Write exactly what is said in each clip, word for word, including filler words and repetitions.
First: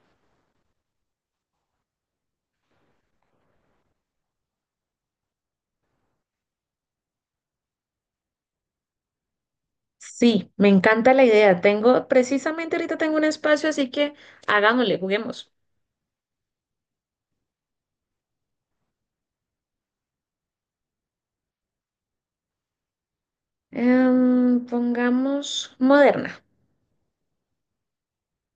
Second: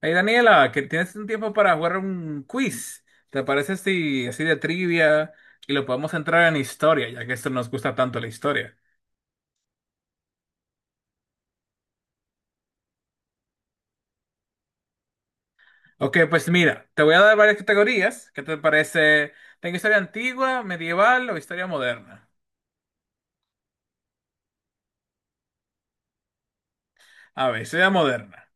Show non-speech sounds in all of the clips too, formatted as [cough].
Hey Daniela, que tienes un tiempo para jugar un quiz. ¿Te parece si así de trivia y lo podemos entrar en historia, ya que esto nos gusta tanto la historia? Sí, me encanta la idea. Tengo, precisamente ahorita tengo un espacio, así que hagámosle, juguemos. Ok, pues mira, te voy a dar varias categorías. ¿Qué te parece? Tengo historia antigua, medieval o historia moderna. Em, pongamos moderna. A ver, historia moderna.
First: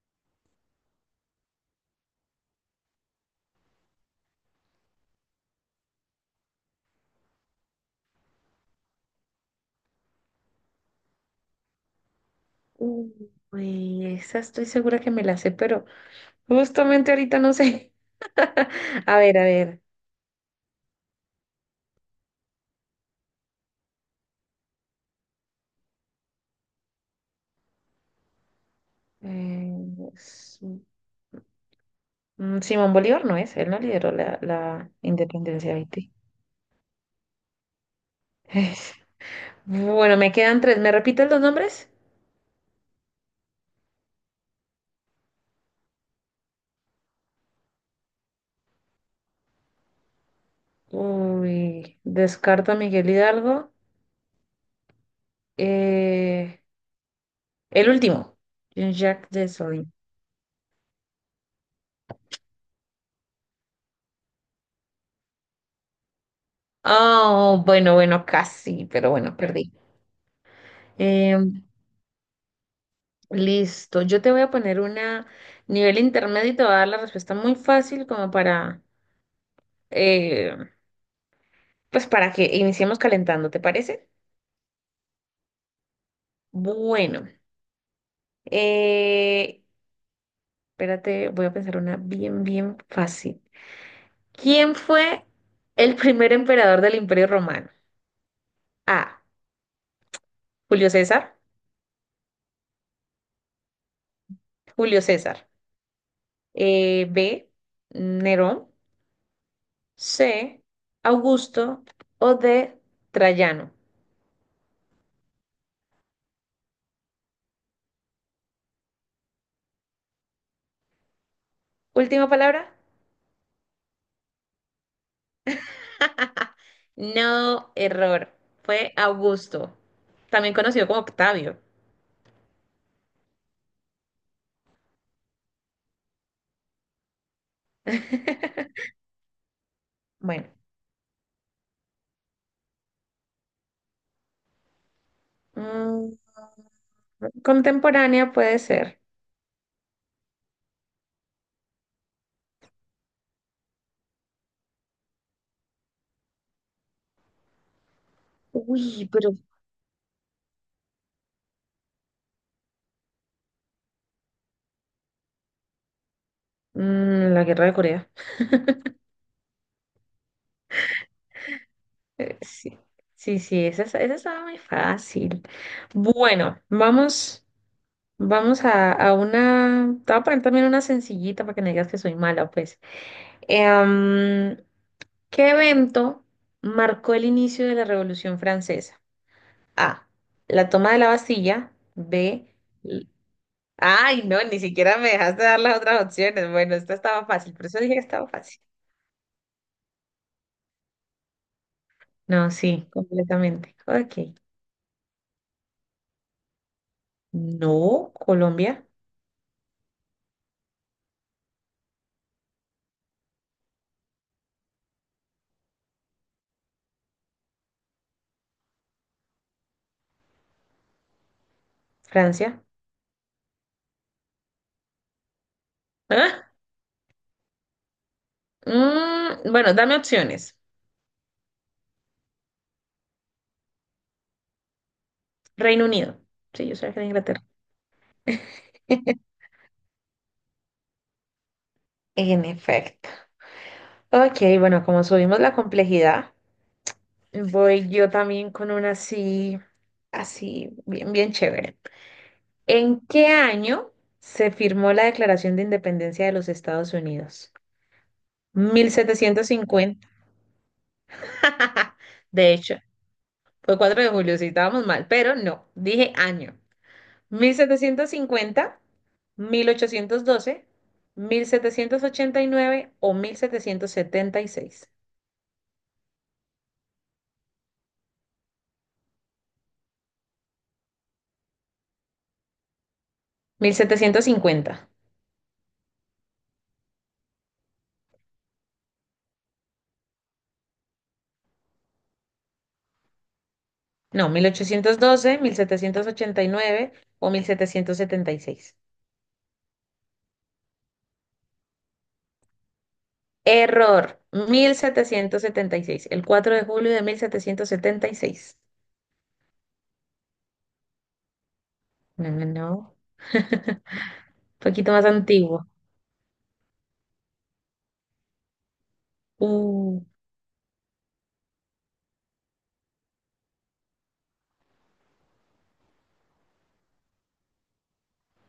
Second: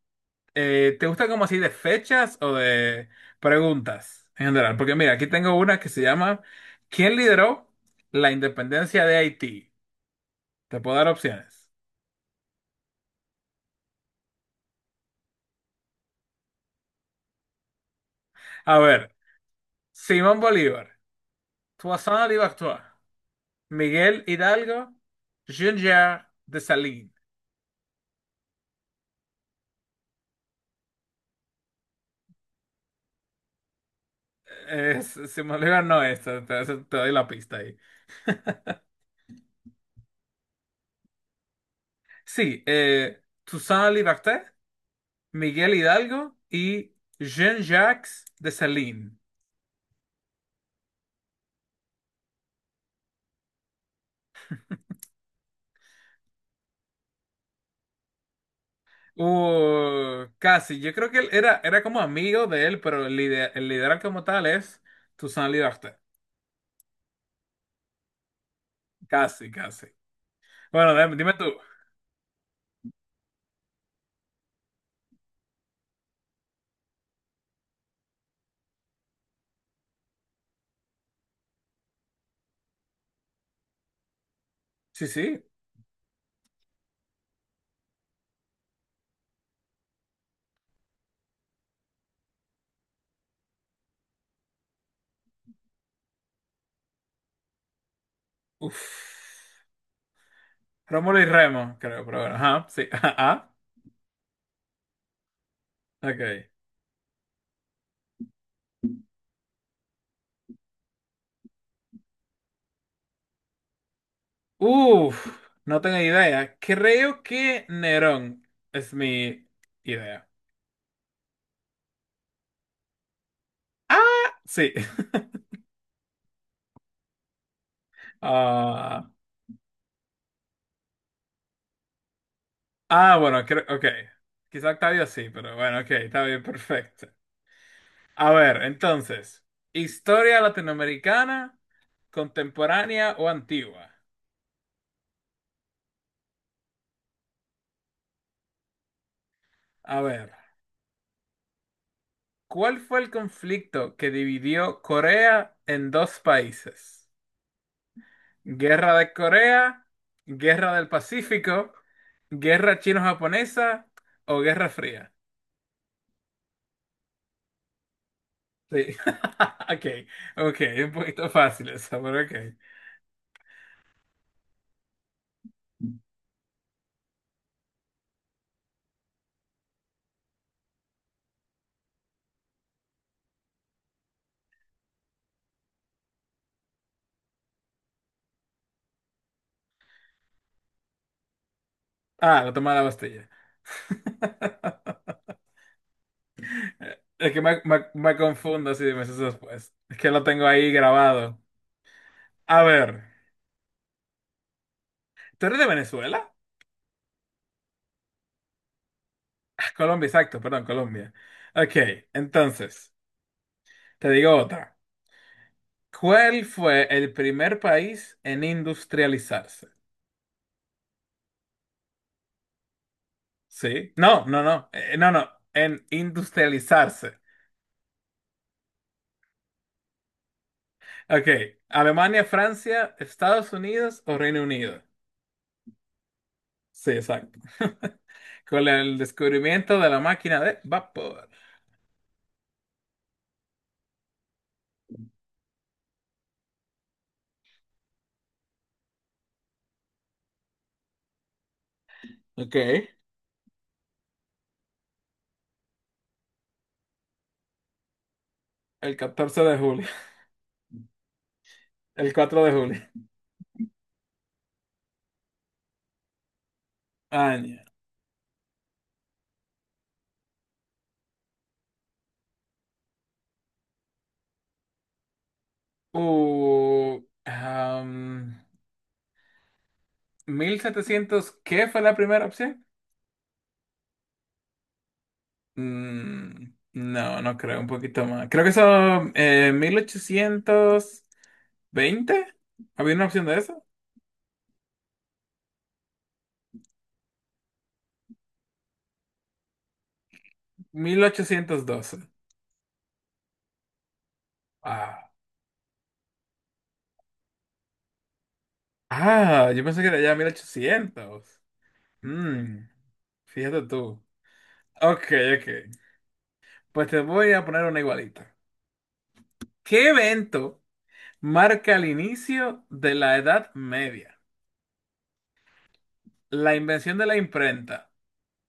Eh, ¿te gusta como así de fechas o de preguntas en general? Porque mira, aquí tengo una que se llama ¿Quién lideró la independencia de Haití? Te puedo dar opciones. Uy, esa estoy segura que me la sé, pero justamente ahorita no sé. A [laughs] ver, A ver, a ver. Simón Bolívar. Toussaint Louverture, Miguel Hidalgo, Junior de Salín. eh, es- mm, Simón Bolívar no es, él no lideró la, la Eh, Simón independencia de Bolívar no Haití. es, te, te- te doy la pista ahí. Es- [laughs] Bueno, me quedan tres. ¿Me repites los nombres? Sí, eh, Toussaint Louverture, Miguel Hidalgo y Jean-Jacques Dessalines. Uy, descarto a Miguel Hidalgo. Eh, El último. Jean-Jacques Dessalines. Uh, casi, yo creo que él era, era como amigo de él, pero el, lider- el liderazgo como tal es Toussaint Louverture. Oh, bueno, bueno, casi, pero bueno, Casi, perdí. casi. Bueno, dime, dime tú. Em, listo, yo te voy a poner una nivel intermedio y te voy a dar la respuesta muy fácil como para, eh, pues para que iniciemos calentando, ¿te parece? Sí, sí. Bueno, eh, espérate, voy a pensar una bien, bien fácil. ¿Quién fue el primer emperador del Imperio Romano? Uf. A. Julio Rómulo y César. Remo, creo, pero bueno, ajá, sí, [laughs] ajá, Julio César. ok. Eh, B. Nerón. C, Augusto o D, Trayano. Uf, no tengo idea. Creo que Nerón es mi idea. Última palabra. Ah, sí. [laughs] No, error. Fue Ah, Augusto, también conocido como Octavio. ah, bueno, creo, ok. Quizá Octavio sí, pero bueno, ok, está bien, perfecto. A ver, entonces, historia Bueno, latinoamericana, contemporánea o antigua. mm, contemporánea puede ser. A ver, ¿cuál fue el conflicto que dividió Corea en dos países? Guerra Uy, de pero Corea, Guerra del Pacífico, Guerra Chino-Japonesa o Guerra Fría. mm, la guerra de Corea. Sí. [laughs] Ok, ok, un poquito fácil eso, pero Eh, ok. sí, sí, sí, esa, es- esa estaba muy fácil. Bueno, vamos, vamos a, a una. Te voy a poner también una sencillita para que no digas que soy mala, pues. Em, ¿Qué evento marcó el inicio de la Revolución Francesa? A. La toma de la Bastilla. Ah, B. la toma de la l- Bastilla. Ay, no, ni siquiera me [laughs] dejaste dar las otras opciones. Bueno, esta estaba Es que fácil, me, por eso me- dije que me estaba fácil. confundo si meses después. Es que lo tengo ahí grabado. No, A sí, ver, completamente. Ok. ¿tú eres de Venezuela? No, Colombia, Ah, Colombia, exacto, perdón, Colombia. Ok, entonces, te digo otra. ¿Cuál fue el primer país en industrializarse? Francia. Sí. No, no, no. Eh, no, no. En ¿Ah? industrializarse. Mm, bueno, dame opciones. Ok. Alemania, Francia, Estados Unidos o Reino Unido. Reino Unido. Sí, yo Sí, sabía que era exacto. Inglaterra. [laughs] Con el [laughs] descubrimiento de la máquina de vapor. En efecto. Ok, bueno, como subimos la complejidad. Voy yo también con una así, así, bien, bien chévere. Ok. ¿En qué año se firmó la Declaración de Independencia de los Estados Unidos? Mil El catorce setecientos de julio. cincuenta. [laughs] [laughs] El cuatro de De hecho, julio. fue cuatro de julio, si estábamos mal, pero no, dije año. mil mil mil Año. setecientos setecientos cincuenta, mil ochocientos doce, mil setecientos ochenta y nueve o mil mil setecientos setenta y seis. Uh, am, Mil setecientos. ¿Qué fue la primera opción? Mil setecientos cincuenta. Mm, no, no creo. Un poquito más. Creo que son eh, mil ochocientos veinte. ¿Había una opción de eso? No, mil mil ochocientos doce, mil setecientos ochenta y nueve o mil setecientos setenta y seis. Mil ochocientos doce. Error, mil Ah, setecientos setenta y seis. el cuatro de julio de mil setecientos setenta y seis. ah, yo pensé que era ya mil ochocientos. No, no, Mm, no. Fíjate [laughs] tú. Un poquito más Ok, ok. antiguo. Pues te voy a poner una igualita. ¿Qué Uh, evento marca el inicio de la Edad Media? La invención de la imprenta,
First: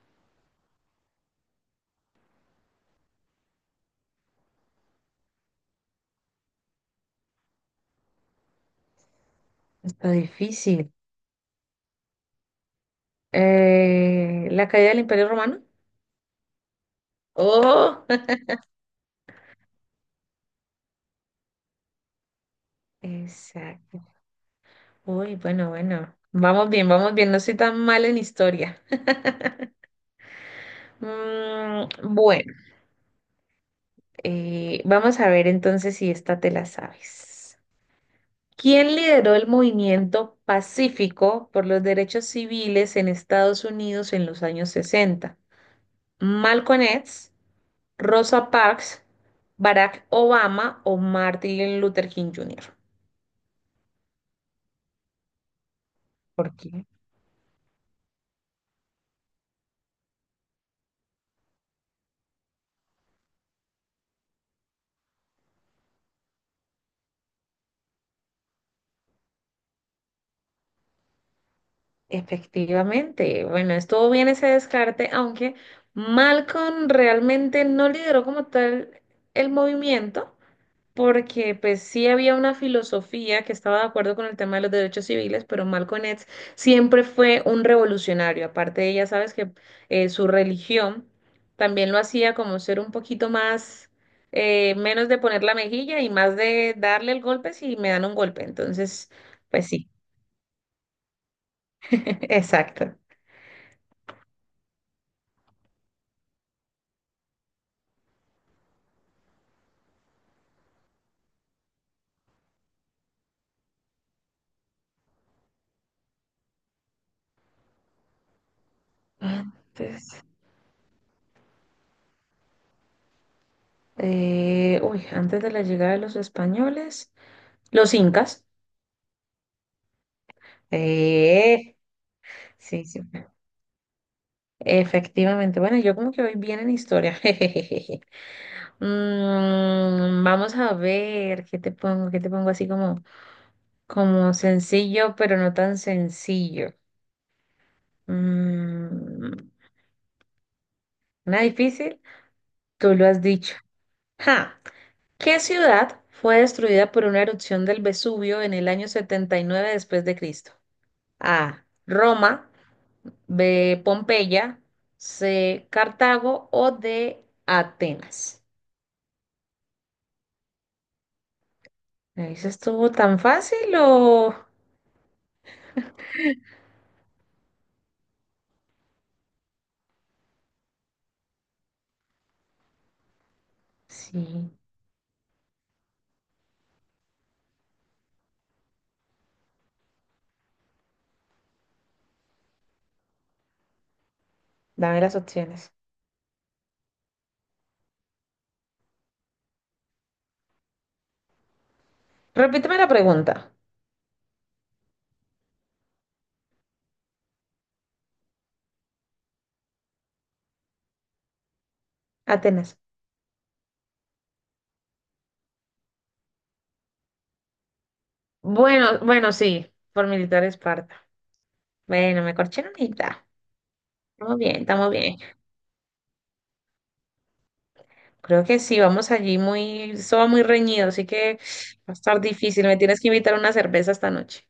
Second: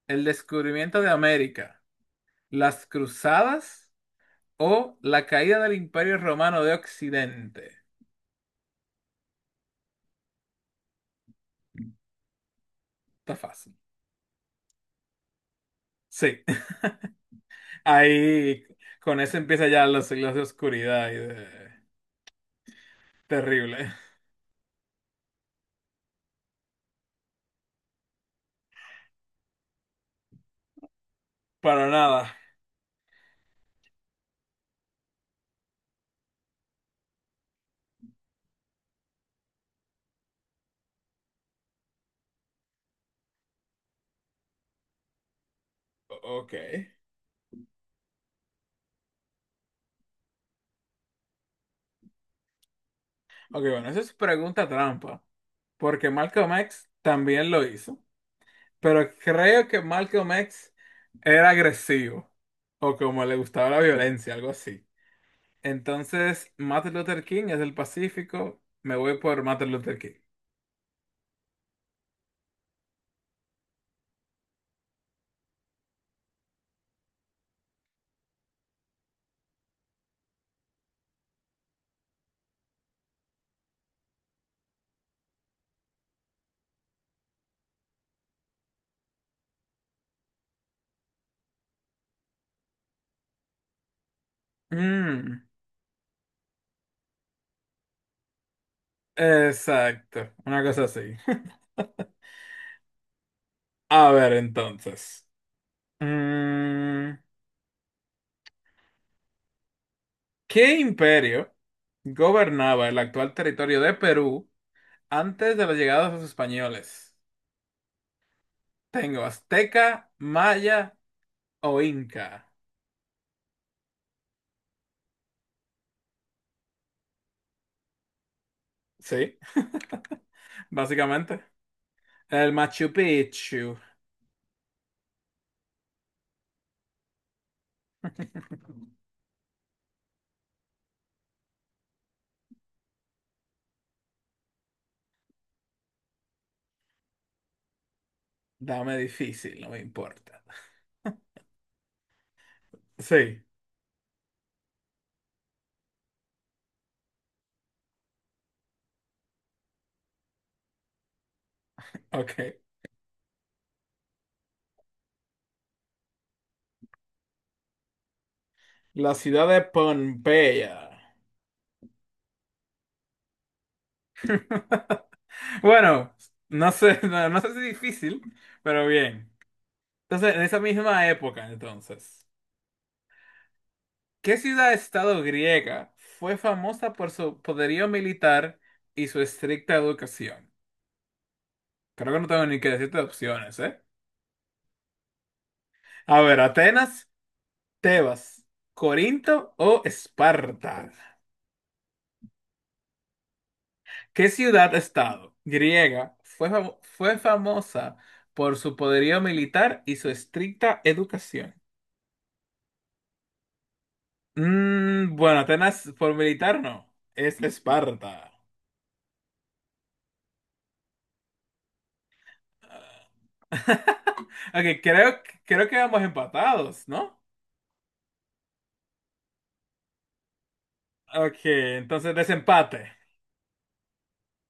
el descubrimiento de América, las cruzadas o la caída del Imperio Romano de Occidente. está difícil. Está fácil. Eh, la caída del Imperio Romano. Sí, [laughs] Oh, ahí con eso empieza ya los siglos de oscuridad y de. [laughs] Terrible. exacto. Uy, bueno, bueno. Vamos bien, vamos bien. No soy tan mal en historia. Para Mm, nada. bueno, eh, vamos a ver entonces si esta te la sabes. ¿Quién lideró el movimiento pacífico por los derechos civiles en Estados Unidos en los años sesenta? O- Ok. ¿Malcolm X, Rosa Parks, Barack Obama o Martin Luther King junior? Ok, bueno, eso es pregunta trampa. Porque Malcolm Porque X también lo hizo. Pero creo que Malcolm X era agresivo. O como le gustaba la violencia, algo así. Entonces, Martin Luther King es del Pacífico. Me voy por Martin Luther King. efectivamente, bueno, estuvo bien ese descarte, aunque Malcolm realmente no lideró como tal el movimiento, porque pues sí había una filosofía que estaba de acuerdo con el tema de los derechos civiles, pero Malcolm X siempre fue un revolucionario. Aparte de ella, sabes que eh, su religión también lo hacía como ser un poquito más, eh, menos de Mm, poner la mejilla y más de darle el golpe si me dan un golpe. Entonces, pues sí, exacto. Una cosa así. [laughs] [laughs] exacto. A ver, entonces. Mm, ¿qué imperio gobernaba el actual territorio de Perú? Antes de la llegada de los españoles, tengo Antes, azteca, maya o inca. eh, uy, antes de la llegada de los españoles, los incas. Sí, [laughs] básicamente. Eh, El sí, Machu sí. Picchu. Efectivamente, bueno, yo como que voy bien en historia. [laughs] jejejeje. Mm, vamos a ver qué te pongo, qué te pongo así como, como sencillo, pero no tan sencillo. Dame Mm, difícil, no me importa. una difícil, tú lo has Sí, dicho. Ja, ¿qué ciudad fue destruida por una erupción del Vesubio en el año setenta y nueve después de Cristo? A. Roma, ok. B. Pompeya, C. Cartago o D. Atenas. La ciudad de Pompeya. ¿Me dices estuvo tan fácil o...? [laughs] Bueno, no sé, no, no sé si difícil, pero bien. Entonces, en esa misma época, entonces, ¿qué Sí, ciudad-estado griega fue famosa por su poderío militar y su estricta educación? Creo que no tengo ni que decirte opciones, ¿eh? dame las opciones. A ver, Atenas, Tebas, Corinto o Esparta. Repíteme la pregunta. ¿Qué ciudad-estado griega fue, famo- fue famosa por su poderío militar y su estricta educación? Atenas. Mm, bueno, Atenas por militar no, es Esparta. Bueno, bueno, sí, por militar Esparta. Bueno, me corché en Ah. unita. [laughs] Estamos bien, Ok, estamos bien. creo, creo que vamos empatados, ¿no? Creo que sí, vamos allí muy... Eso va muy reñido, así que Ok, va a entonces estar difícil. Me desempate. tienes que invitar una cerveza esta noche.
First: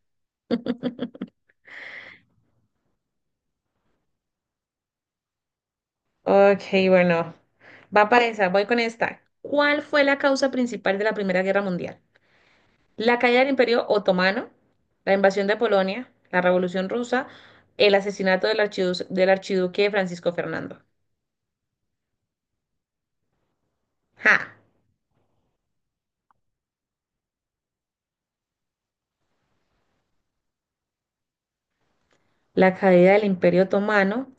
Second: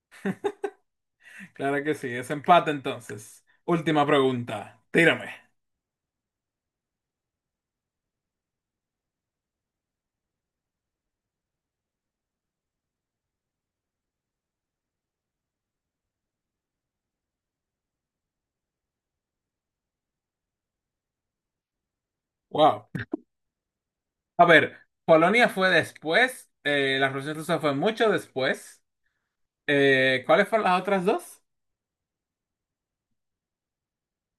Claro que sí, desempate entonces. Última pregunta, tírame. Ok, bueno. Va para esa, voy con esta. ¿Cuál fue la causa principal de la Primera Guerra Mundial? La caída del Imperio Otomano, la invasión de Polonia, la Revolución Rusa, el asesinato del archidu- del archiduque Francisco Fernando. Wow. A ¡Ja! ver, Polonia fue después, eh, la Revolución Rusa fue mucho después. Eh, ¿cuáles fueron las otras dos? La caída del Imperio Otomano,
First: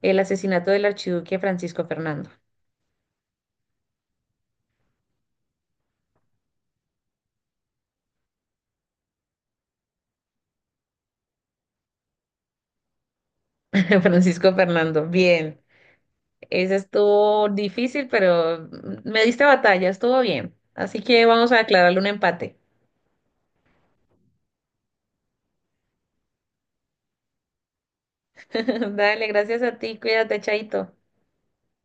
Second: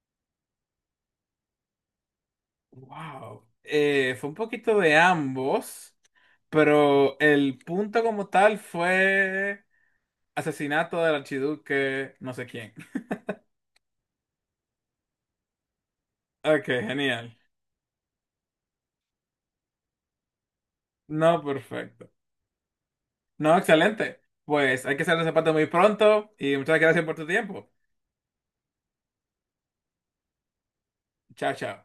el asesinato del archiduque Francisco Fernando. Wow. Eh, fue un poquito de ambos, pero el punto como tal fue asesinato del archiduque no sé quién. [laughs] [laughs] Francisco Fernando, bien. Ok, Ese genial. estuvo difícil, pero me diste batalla, estuvo bien. Así que No, vamos a declararle un perfecto. empate. No, excelente. Pues hay que hacer el zapato muy pronto y muchas gracias por tu tiempo. [laughs] Dale, gracias a ti, cuídate, Chaito. Chao, chao.